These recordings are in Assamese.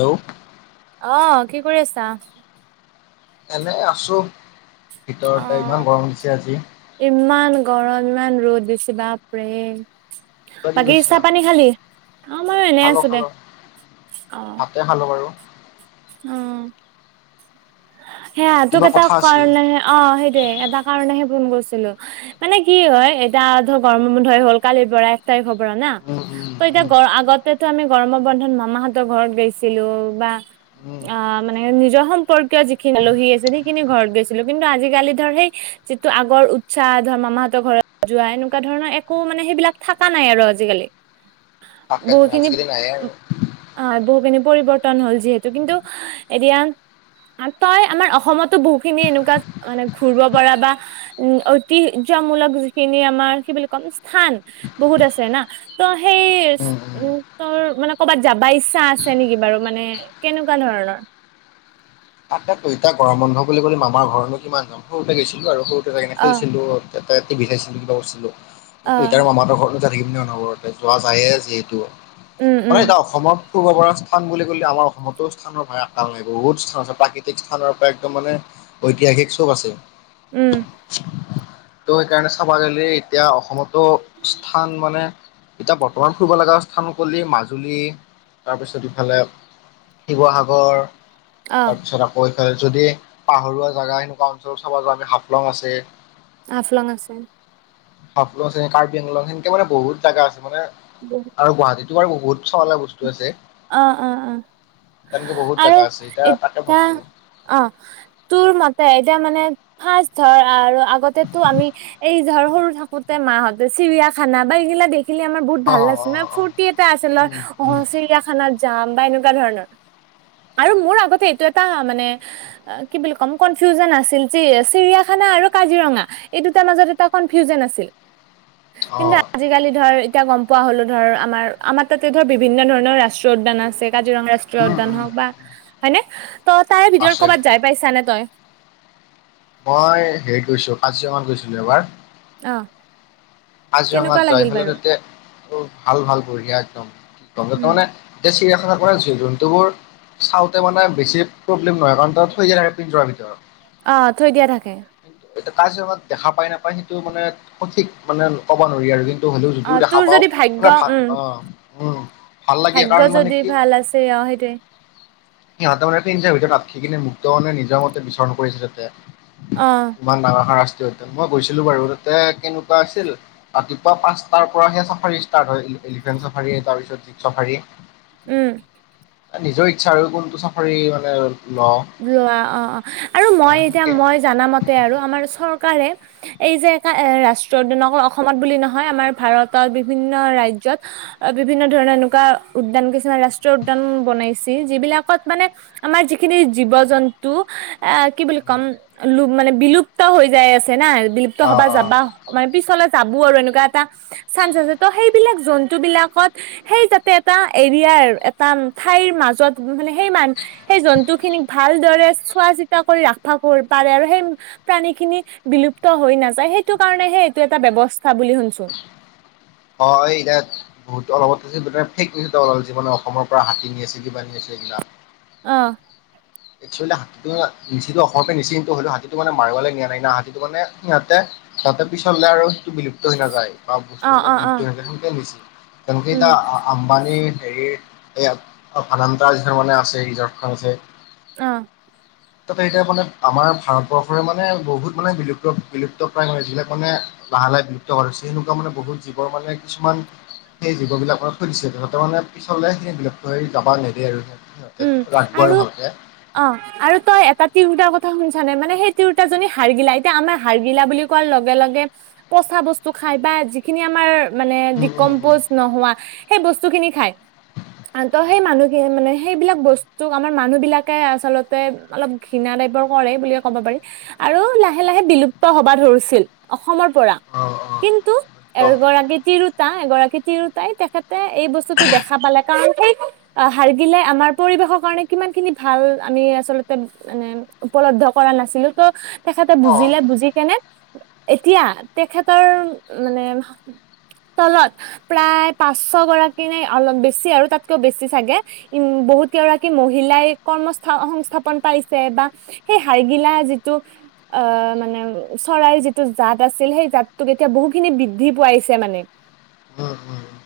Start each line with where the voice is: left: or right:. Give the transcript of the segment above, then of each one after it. left: হেল্ল।
right: অঁ, কি কৰি আছা?
left: এনে আছোঁ ভিতৰতে
right: অ',
left: ইমান গৰম দিছে আজি।
right: ইমান গৰম ইমান ৰ'দ বেছি বা।
left: তই কি
right: বাকী
left: কৰিছা?
right: চাহ পানী খালি অঁ, ময়ো এনে আছো দে।
left: হাতে খালো বাৰু।
right: উম। সেয়া তোক
left: কিবা
right: এটা
left: কথা আছিল
right: কাৰণে অঁ, সেইটোয়ে এটা কাৰণে সে। ফোন গৈছিলো মানে কি হয় এতিয়া ধৰ গৰম বোধ হৈ হ'ল কালিৰ বৰা এক তাৰিখ হব। ন
left: উম উম
right: ত এতিয়া
left: উম
right: গৰ আগতকে। টো আমি গৰমৰ বন্ধত মামাহঁতৰ ঘৰত গৈছিলো বা।
left: উম
right: অ মানে নিজৰ সম্পৰ্কীয় যিখিনি আলহী আছিল সেইখিনি ঘৰত গৈছিলো কিন্তু আজিকালি ধৰ সেই যিটো আগৰ উৎসাহ ধৰ মামাহঁতৰ ঘৰত যোৱা এনেকুৱা ধৰণৰ একো মানে সেইবিলাক থকা নাই আৰু আজিকালি।
left: তাকেতো
right: বহুখিনি
left: আজিকালি নাহে আৰু
right: হয় বহুখিনি পৰিৱৰ্তন হ'ল যিহে কিন্তু এতিয়া তই আমাৰ অসমতো বহুতখিনি এনেকুৱা মানে ঘূৰিব পৰা বা উ ঐতিহ হ্যমূলক যিখিনি আমাৰ কি বুলি ক'ম, স্থান বহুত আছে না, ত হেই
left: উম উম
right: ৰ মানে ক'ৰবাত যাবা ইচ্ছা আছে নেকি বাৰু মানে কেনেকুৱা ধৰণৰ?
left: তাকেটো ইতা গৰম বন্ধ বুলি ক'লে মামাৰ ঘৰনো কিমান যাম সৰুতে গৈছিলো আৰু সৰুতে থাক কিনে
right: অ
left: খেলছিলোয়া বিঠাইছিলো কিবা কৰিছিলোঁ, কিন্তু
right: অ
left: তাৰ মামাৰ ঘৰত নো যা থাকিবম ন ন ঘৰতে যোৱা যায়ে যিহেতু
right: উম,
left: মানে
right: উম,
left: এটা অসমৰ পূৰ্ব পৰা স্থান বুলি কলে আমাৰ অসমতো স্থানৰ ভাই আকাল নাই, বহুত স্থান আছে। প্ৰাকৃতিক স্থানৰ পৰা একদম মানে ঐতিহাসিক চব আছে।
right: উম।
left: ত' সেইকাৰণে চাবা গ'লে এতিয়া অসমতো স্থান মানে এতিয়া বৰ্তমান ফুৰিব লগা স্থান কলি মাজুলী, তাৰপিছত ইফালে শিৱসাগৰ
right: অ',
left: তাৰপিছত আকৌ এইফাল যদি পাহৰুৱা জেগা সেনেকুৱা অঞ্চল চাব যাওঁ আমি হাফলং আছে।
right: আফলং আছে।
left: আফলং আছে, কাৰ্বি-আংলং সেনেকে মানে বহুত জেগা আছে মানে আৰু গুৱাহাটীতো আৰু বহুত চলা বস্তু আছে।
right: অ, অ, অ
left: তেনেকে বহুত
right: আৰু
left: জেগা আছে এতিয়া তাকে
right: ইতা,
left: ভাবছো
right: অ, তোৰ মতে এতিয়া মানে ফাচ ধৰ আৰু আগতেতো আমি এই ধৰ সৰু থাকোঁতে মাহঁতে চিৰিয়াখানা বা এইগিলা দেখ খিনি আমাৰ বহুত
left: অ
right: ভাল
left: অ
right: লাগিছিল
left: অ
right: না
left: অ
right: ফুৰ্তি এটা আছিল আৰু
left: উম
right: অ
left: উম
right: চিৰিয়া যাম বা এনেকুৱা ধৰণৰ। আৰু মোৰ আগতে এইটো এটা মানে কি বুলি ক কনফি চিৰিয়াখা আৰু কাজিৰঙা এই দুটাৰ মাজত এটা কনফিউজন আছিল।
left: অ
right: কিন্তু আজিকালি ধৰ এতিয়া গম পোৱা হলো ধৰ আমাৰ আমাৰ তাতে ধৰ বিভিন্ন ধৰণৰ ৰাষ্ট্ৰ উদ্যান আছে কাজিৰঙা ৰাষ্ট্ৰীয়
left: উম
right: উদ্যান
left: উম
right: হওক বা, হয়নে? ত তাৰে ভিতৰত
left: আছে
right: ক'বাত যাই পাইছানে তই?
left: মই হেৰি কৈছোঁ কাজিৰঙাত গৈছিলো এবাৰ
right: ন।
left: কাজিৰঙাত যায় ফালে তাতে অ ভাল ভাল বঢ়িয়া একদম,
right: উম
left: তাৰমানে চিৰিয়াখা জন্তুবোৰ চাওঁতে মানে বেছি প্ৰব্লেম নহয় কাৰণ তাত থৈ যায় আৰু পিন্জৰাৰ ভিতৰত।
right: অ, থৈ দিয়া থাকে।
left: তু কাজিৰঙাত দেখা পায় নাপায় সেইটো মানে সঠিক মানে ক'ব নোৱাৰি আৰু কি হ'লেও যদিও
right: অ
left: দেখা
right: তোৰ
left: পাওঁ
right: যদি ভাগ্য
left: মানে ভাল,
right: উম
left: অ, উম ভাল লাগে
right: ভাগ্য
left: কাৰণ মানে
right: যদি
left: কি
right: ভাল আছে, অ' সেইটোৱে।
left: সিহঁতে মানে পিঞ্জৰাৰ ভিতৰত আতখি কিনে মুক্ত মনে নিজৰ মতে বিচৰণ কৰিছে তাতে।
right: অ
left: ইমান ডাঙৰ সাংস্কৃতিক অধ্যয়ন, মই গৈছিলোঁ বাৰু তাতে কিনো আছিল, ৰাতিপুৱা পাঁচটাৰ পৰাহে চাফাৰী ষ্টাৰ্ট হৈ এলিফেণ্ট চাফাৰী তাৰপিছত জীপ চাফাৰী।
right: উম।
left: নিজৰ ইচ্ছা আৰু কোনটো চাফাৰী মানে লওঁ
right: লোৱা অ, অ, আৰু মই
left: আহ
right: এতিয়া
left: সেনেকে
right: মই জানামতে আৰু আমাৰ চৰকাৰে এই যে একা এ ৰাষ্ট্ৰ উদ্যানক অসমত বুলি নহয় আমাৰ ভাৰতত বিভিন্ন ৰাজ্যত বিভিন্ন ধৰণৰ এনেকুৱা উদ্যান কিছুমান ৰাষ্ট্ৰীয় উদ্যান বনাইছে যিবিলাকত মানে আমাৰ যিখিনি জীৱ-জন্তু আ কি বুলি ক'ম মানে বিলুপ্ত হৈ যাই আছে না বিলুপ্ত
left: অ
right: হ'বা যাবা মানে পিছ যাবো আৰু এনেকুৱা এটা চান্স আছে ত সেইবিলাক জন্তু বিলাকত সেই যাতে এটা এৰিয়াৰ এটা ঠাইৰ মাজত মানে সেই মান সেই জন্তুখিনিক ভালদৰে চোৱা চিতা কৰি ৰাখবা পাৰে আৰু সেই প্ৰাণী খিনি বিলুপ্ত হৈ নাযায় সেইটোকাৰণেহে এইটো এটা ব্যৱস্থা বুলি শুনছো।
left: হয় এতিয়া বহুত অলপত আ ফেক নিল জিমানে অসমৰ পৰা হাতী নি আছিল কিবা নি আছিল। [inaudible]
right: অঁ।
left: একচোৱেলি হাতীটো নিচিটো অসমৰে নিচি কিন্তু হ'লেও হাতীটো মানে মাৰিবলৈ নিয়া নাই না হাতীটো মানে সিহঁতে তাতে পিছৰলে আৰু ই বিলুপ্ত হৈ নাযায়। বা
right: অ অ
left: বস্তুবিলাক
right: অ
left: লুপ্ত হৈ তেকে নিছিল তেওঁলোকে
right: উম
left: এতিয়া আম্বানীৰ হেৰি এইয় ফান্তাৰ মানে আছে ঝাৰখ আছে।
right: আহ।
left: তাতে এতিয়া মানে আমাৰ ভাৰতবৰ্ষৰে মানে বহুত মানে বিলুপ্ত বিলুপ্ত প্ৰায়ণ মানে যিবিলাক মানে লাহে-লাহে বিলুপ্ত [unintelligible] মানে বহুত জীৱৰ মানে কিছুমান সেই জীৱ বিলাকক থৈ দিছে সিহঁতে মানে পিছলে সেই [unintelligible] থৈ যাবা নেদে আৰু। ৰাখিব আৰু ভালকে।
right: অ' আৰু তই এটা তিৰোতাৰ কথা শুনছানে মানে সেই তিৰোতাজনি হাৰ্গিলা, এতিয়া আমাৰ হাৰ্গিলা বুলি কোৱা লগে-লগে পচা বস্তু খায় বা যিখিনি আমাৰ মানে
left: উম উম উম
right: ডিকম্পজ নহোৱা সেই বস্তু খিনি খায়। ত' সেই মানুহখিন মানে, সেইবিলাক বস্তুক আমাৰ মানুহ বিলাকে আচলতে অলপ ঘৃণা টাইপৰ কৰে বুলিয়ে ক'ব পাৰি। আৰু লাহে-লাহে বিলুপ্ত হবা ধৰিছিল অসমৰ পৰা।
left: অ', অ',
right: কিন্তু,
left: একদম
right: এগৰাকী তিৰোতা এগৰাকী তিৰোতাই তেখেতে এই বস্তুটো দেখা পালে। কা কাৰণ সেই হাৰ্গি গিলে আমাৰ পৰিৱেশৰ কাৰণে কিমান খিনি ভাল আমি আচলতে মানে উপলব্ধ কৰা নাছিলো। ত' তেখেতে
left: অ',
right: বুজিলে বুজি কেনে এতিয়া তেখেতৰ মানে, তলত প্ৰায় পাঁচশ গৰাকী নে, অলপ বেছি আৰু তাতকেও বেছি চাগে। উম, বহুত কেইগৰাকী মহিলাই কৰ্মস্থ-সংস্থাপন পাইছে বা সেই হাৰ্গিলা যিটো অ' মানে চৰাইৰ যিটো জাত আছিল সেই জাতটোক এতিয়া বহুখিনি বৃদ্ধি পোৱাইছে। মানে,
left: উম,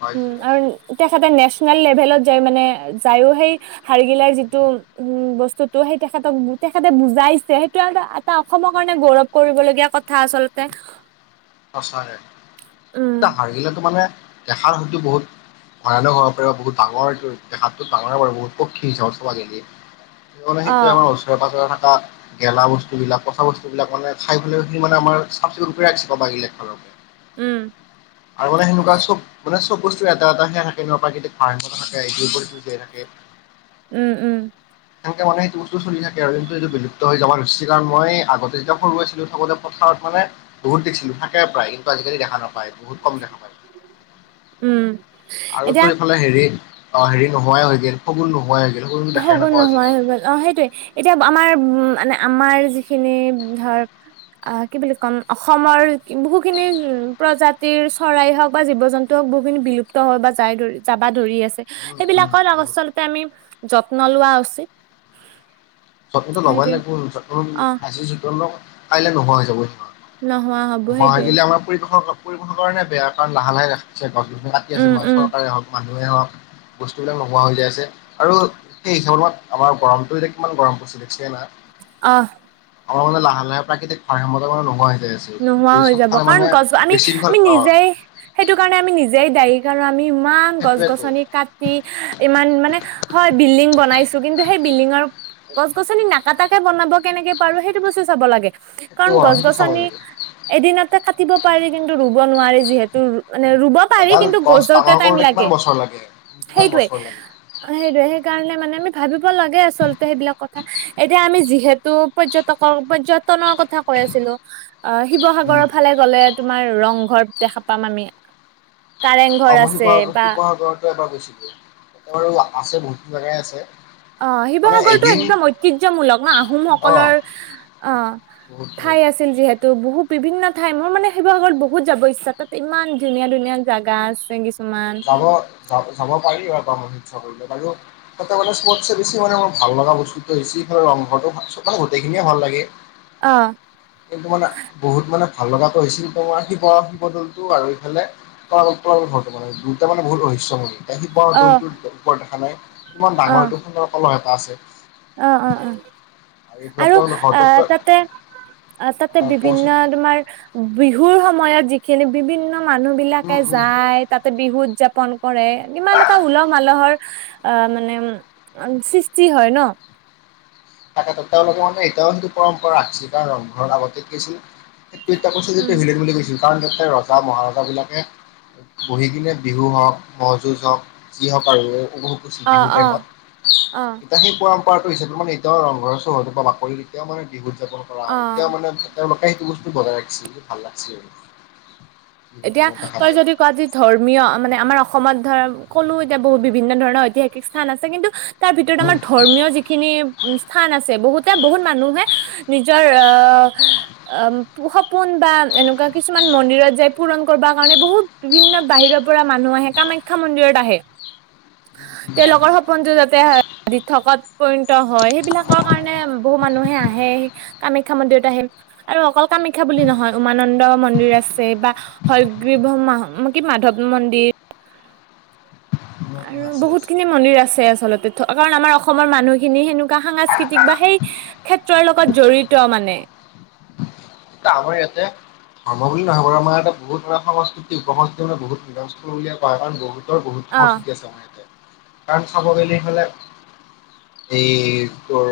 left: পাইছো
right: উম,
left: পাইছো
right: আৰু তেখেতে নেচনেল লেভেলত যাই মানে যায়ো, সেই হাৰ্গিলাৰ যিটো উম বস্তুতো সেই তেখেতক তেখেতে বুজাইছে। সেইটো [unintelligible] এটা অসমৰ কাৰণে গৌৰৱ কৰিবলগীয়া কথা আচলতে।
left: সঁচাকে,
right: উম
left: এটা হাৰ্গিলাটো মানে দেখাৰ হয়তো বহুত ভয়ানক হ'ব পাৰে, বা বহুত ডাঙৰ দেখাত ডাঙৰ প বহুত পক্ষী [unintelligible]
right: অ
left: [unintelligible] আমাৰ ওচৰে-পাজৰে অহা। গেলা বস্তু বিলাক পচা বস্তু বিলাক মানে চাৰিওফালে সেই মানে আমাৰ চাফ চিকুণ ৰাখি [unintelligible] একফালৰ পৰা
right: উম
left: আগতে সেনেকুৱা চব মানে চব বস্তু এটা এটা সেয়া থাকে ন প্ৰাকৃতিক ভাৰসাম্য থাকে, ইটোৰ ওপৰত ইটো জীয়াই থাকে
right: উম উম
left: সেনেকে মানে সেইটো বস্তু চল থাকে আৰু কিন্তু এইটো বিলুপ্ত হৈ যাব খুইছে কাৰণ মই আগতে যেতিয়া সৰু আছিলো থাকোতে পথাৰত মানে বহুত দিখছিলো থাকে প্ৰায় কিন্তু আজিকালি দেখা নাপায় বহুত কম দেখা পায়
right: উম
left: আৰু
right: এতিয়া
left: তোৰ এইফালে হেৰি অ হেৰি নোৱাই হৈ গেল শগুণ নোহোৱাই গ'ল শগুনটো দেখাই
right: শগুন
left: নাপাওঁ
right: নোহোৱাই
left: আজিকালি
right: হৈ গল অ সেইটোয়ে এতিয়া আমাৰ উম মানে আমাৰ যিখিনি ধৰ আ কি বুলি ক'ম অসমৰ বহুখিনি উ প্ৰজাতিৰ চৰাই হওক বা জীৱ জন্তু হওক বহুখিনি বিলুপ্ত হয় বা যাই যাবা ধৰি আছ ছে
left: উম উম
right: সেইবিলাকৰ
left: বহুত
right: আচলতে আমি যত্ন লোৱা উচিত
left: যত্নটো ল'বই
right: সেইটোয়ে
left: লাগিব যত্ন
right: অ
left: আজি যতন লঙ কাইলে নোহোৱা হৈ যাবই
right: নোহোৱা হব সেইটোয়ে
left: মাগিলে আমাৰ পৰিৱেশক পৰিেশৰ কাৰণে বেয়া কাৰণ লাহে লাহে ৰাখছে গছ কাটি আছে
right: উম উম
left: চৰকাৰে হও মানুহ মানুহে হওক বস্তুবিলাক নোহোৱা হৈ যায় আছে আৰু সেই হিচাপ লগত আমাৰ গৰমটো এতিয়া কিমান গৰম পৰিছে দেখছিনা
right: অহ
left: আমাৰ মানে লাহে লাহে প্ৰাকৃতিক ভাৰসাম্যতা মানে নহয় হৈ যাই আছে
right: নোহোৱা
left: গোটেই
right: হৈ যাব
left: চবফালে
right: কাৰণ
left: মানে
right: গছ আমি
left: বিশৃংখল
right: আমি
left: অ
right: নিজেই সেইটো কাৰণে আমি নিজেই দায়ী কাৰ আমি ইমান গছ
left: সেইটোৱেতো
right: গছনি কাটি ইমান মানে হয় বিল্ডিং বনাইছো কিন্তু সেই বিল্ডিঙৰ গছ গছনি নাকাটাকে বনাব কেনেকে পাৰো সেইটো বস্তু চাব লাগে
left: সেইটো
right: কাৰণ
left: অ
right: গছ
left: সেইটো চাব
right: গছনি
left: লাগে
right: এদিনতে কাটিব পাৰি কিন্তু ৰুব নোৱাৰি যিহেতু মানে ৰুব পাৰি কিন্তু গছ ডালতে টাইম
left: একমান
right: লাগে
left: বছৰ লাগে কিমান
right: সেইটোৱে
left: বছৰ লাগে
right: অ সেইটোয়ে সেইকাৰণে মানে আমি ভাবিব লাগে আচলতে সেইবিলাক কথা এতিয়া আমি যিহে তু এইটো পৰ্যটকৰ পৰ্যটনৰ কথা কৈ আছিলো অ
left: উম
right: শিৱসাগৰৰ ফালে গ'লে তোমাৰ ৰংঘৰ দেখা পাম আমি কাৰেং ঘৰ
left: অ মই
right: আছে
left: শিৱসাগ
right: বা
left: শিৱসাগৰতো এবাৰ গৈছিলো এ বাৰু আছে বহুতো জেগাই আছে।
right: অ
left: মানে
right: শিৱসাগৰটো
left: এদিন
right: একদম ঐতিহ্যমূলক ন
left: অ
right: আহোমসকলৰ অ
left: বহুত
right: ঠাই
left: বহুত
right: আছিল যিহে ত' বহুত বিভিন্ন ঠাই মোৰ মানে সেইবোৰ আগত বহুত যাব ইচ্ছা তাত ইমান ধুনীয়া ধুনীয়া জাগা আছে কিছুমান
left: যাব যাব যাব পাৰি আৰু কৰিলো সৱটছে বেছি মানে মোৰ ভাল লগা বস্তুত বেছি গোটেইখিনিয়ে ভাল লাগে
right: অ
left: কিন্তু মানে বহুত মানে ভাল লগাটো হৈছিল তোমাৰ শিৱ শিৱদ'লটো আৰু এইফালে তল তল ঘৰটো মানে দুইটা মানে বহুত ৰহস্যময়ী
right: অ
left: শিৱদৌলটোৰ ওপৰত দেখা নাই? ইমান
right: অ
left: ডাঙৰ এইটো সুন্দৰ কলহ এটা আছে।
right: অ অ অ
left: এইফালে
right: আৰু
left: তলাতল ঘৰটো
right: আহ
left: পুৰা
right: তাতে অ তাতে বিভিন্ন
left: কোৱাচোন
right: তোমাৰ বিহুৰ সময় সময়ত যিখিনি বিভিন্ন মানুহ
left: উম
right: বিলাকে
left: উম
right: যায় তাতে বিহু উদযাপ পন কৰে ইমান এটা উলহ মালহৰ অ মানে সৃষ্টি হয় ন।
left: তাকেত তেওঁলোকৰ মানে এতিয়াও সেইটো পৰম্পৰা ৰাখিছিল সেইটো এতিয়া যিটো
right: উম
left: হিলেন বুলি কৈছিলো কাৰণ তাতে ৰজা মহাৰজাবিলাকে বহি কিনে বিহু হওক ম'হ যুঁজ হওক যি হওক আৰু উপভোগ কৰিছিল
right: অ
left: বিহু
right: অ
left: টাইমত
right: অ
left: এতিয়া সেই পৰম্পৰাটো হিচাপে মানে তেওঁ ৰংঘৰ চৰ ঘৰ পৰা বাকৰি তেতিয়াও মানে বিহু উদযাপন কৰা হয়
right: অ
left: এতিয়াও মানে তেওঁলোকে সেইটো বস্তু বজাই ৰাখছি ভাল লাগছি আৰু বিহু
right: এতিয়া
left: টাইমত দেখা
right: তই
left: পায়।
right: যদি কোৱা য ধৰ্মীয় মানে আমাৰ অসমত ধৰ ক'লো এতিয়া বহুত বিভিন্ন ধৰণৰ ঐতিহাসিক স্থান আছে কিন্তু তাৰ ভিতৰত
left: উম,
right: আমাৰ ধৰ্মীয় যিখিনি স্থান আছে বহুতে বহুত মানুহে নিজৰ অ উ প পোন বা এনেকুৱা কিছুমান মন্দিৰত যায় পূৰণ কৰ কাৰণে বহুত বিভিন্ন বাহিৰৰ পৰা মানুহ আহে কামাখ্যা মন্দিৰত আহে তেওঁলোকৰ সপোন দিথকত পৰিণত হয় সেইবিলাকৰ কাৰণে বহু মানুহে আহে কামাখ্যা ম দেউত আহিম আৰু অকল কামাখ্যা বুলি নহয় উমানন্দ মন্দিৰ আছে বা হয়গ্ৰীব্ৰ্ম ম কি মাধৱ মন্দিৰ আৰু
left: আছে
right: বহুত
left: আছে।
right: খিনি মন্দিৰ আছে আচলতে কাৰণ আমাৰ অসমৰ মানুহখিনি সেনেকা সাংস্কৃতিক বা সেই ক্ষেত্ৰৰ লগত জড়িত মানে
left: তামৰি এতে ধৰ্ম বুলি নহয় বাৰু আম ইয়াতেহু ধৰ সংস্কৃতি উপস্তি মানেহত নস্ বুলিয় কয় কাৰণ বহুত ৰ বহুত
right: অ
left: সংস্কৃতি আছে আমাৰ ইয়াতে কাৰণ চাব গ'লে হ'লে এই কৰ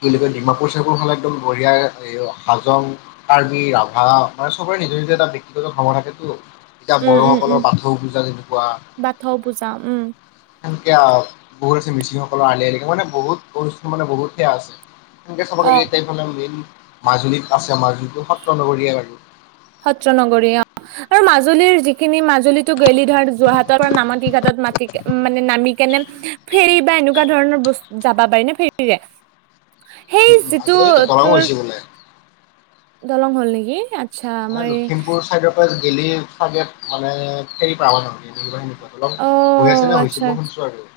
left: কিনেকে ডিমাপুৰ চবোৰ হ'লে একদম বৰিয়াৰ এই হাজং কাৰ্বি ৰাভা মানে চবৰে নিজৰ নিজে এটা ব্যক্তিগত খাৱৰ থাকেতো এতিয়া
right: উম উম
left: বড়োসকলৰ
right: উম
left: বাথৌ পূজা তেনেকুৱা
right: বাথৌ পূজা উম
left: সনেকে বহুত আছে মিচিংসকলৰ আলি আই লৃগাং মানে বহুত বস্তু মানে বহুত সেয়া আছে সনেকে চাব
right: অ
left: গ'লে এইফালে মেইন মাজুলীত আছে মাজুলীটো সত্ৰ নগৰীয় বাৰু।
right: সত্ৰ নগৰীয়া আৰু মাজুলীৰ যিখিনি মাজুলীতো গেলি ধৰ যোৰহাটৰ পৰা নামাতি ঘাটত মাতি মানে নামি কেনে ফেৰী বা এনেকুৱা ধৰণৰ বস্তু যাবা পাৰি না ফেৰীৰে? সেই যিটো
left: আজিকালি দলং
right: তোৰ
left: হৈছে বোলে
right: দলং হ'ল নেকি? আচ্ছা
left: মানে
right: মই
left: লখিমপুৰ চাইডৰ পৰা গেলি চাগে মানে ফেৰি পাবা নালগে [unintelligible] হেল্ল'
right: অ
left: হৈ আছে নে হৈছে
right: আচ্ছা
left: মই শুনছো আৰু।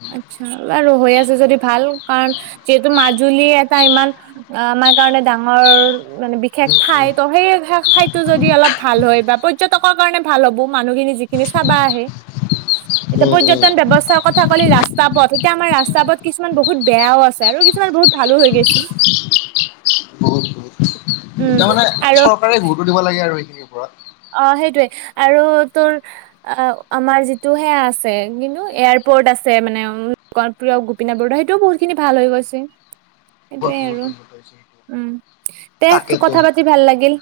left: উম
right: আচ্ছা বাৰু হৈ আছে যদি ভাল কাৰণ যিহেতু মাজুলী এটা ইমান অ', আমাৰ কাৰণে ডাঙৰ মানে বিশেষ
left: উম
right: ঠাই
left: উম।
right: ত সেই খাইটো যদি অলপ ভাল হয় বা পৰ্যটকৰ কাৰণে ভাল হ'ব। মানুহখিনি যিখিনি চাবা আহে, এতিয়া
left: উম, উম,
right: পৰ্যটন ব্যৱস্থা [unintelligible] ৰাস্তা পথ এতিয়া আমাৰ ৰাস্তা পথ কিছুমান বহুত বেয়াও আছে আৰু কিছুমান বহুত ভালো হৈ গেছি [inaudible]
left: বহুত বহুত, এতিয়া মানে
right: আৰু
left: চৰকাৰে গুৰুত্ব দিব লাগে আৰু এইখিনিৰ ওপৰত।
right: অ' সেইটোৱে আৰু তোৰ আমাৰ যিটো সেয়া আছে কিন্তু এয়াৰ এয়াৰপ'ৰ্ট আছে মানে লোকপ্ৰিয় গোপীনাথ বৰদৈ সেইটো বহুত খিনি ভাল হৈ গৈছে।
left: বহুত
right: সেইটোৱে
left: বহুত
right: আৰু
left: উন্নত হৈছে। সেইটো।
right: উম, তে
left: তাকেতো
right: কথা পাতি ভাল লাগিল।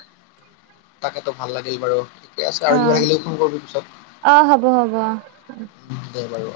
left: তাকেতো ভাল লাগিল বাৰু। ঠিকে আছে আৰু
right: অ
left: কিবা থাকিলে ফোন কৰবি পিছত।
right: অ হ'ব হ'ব অ
left: দে বাৰু অ,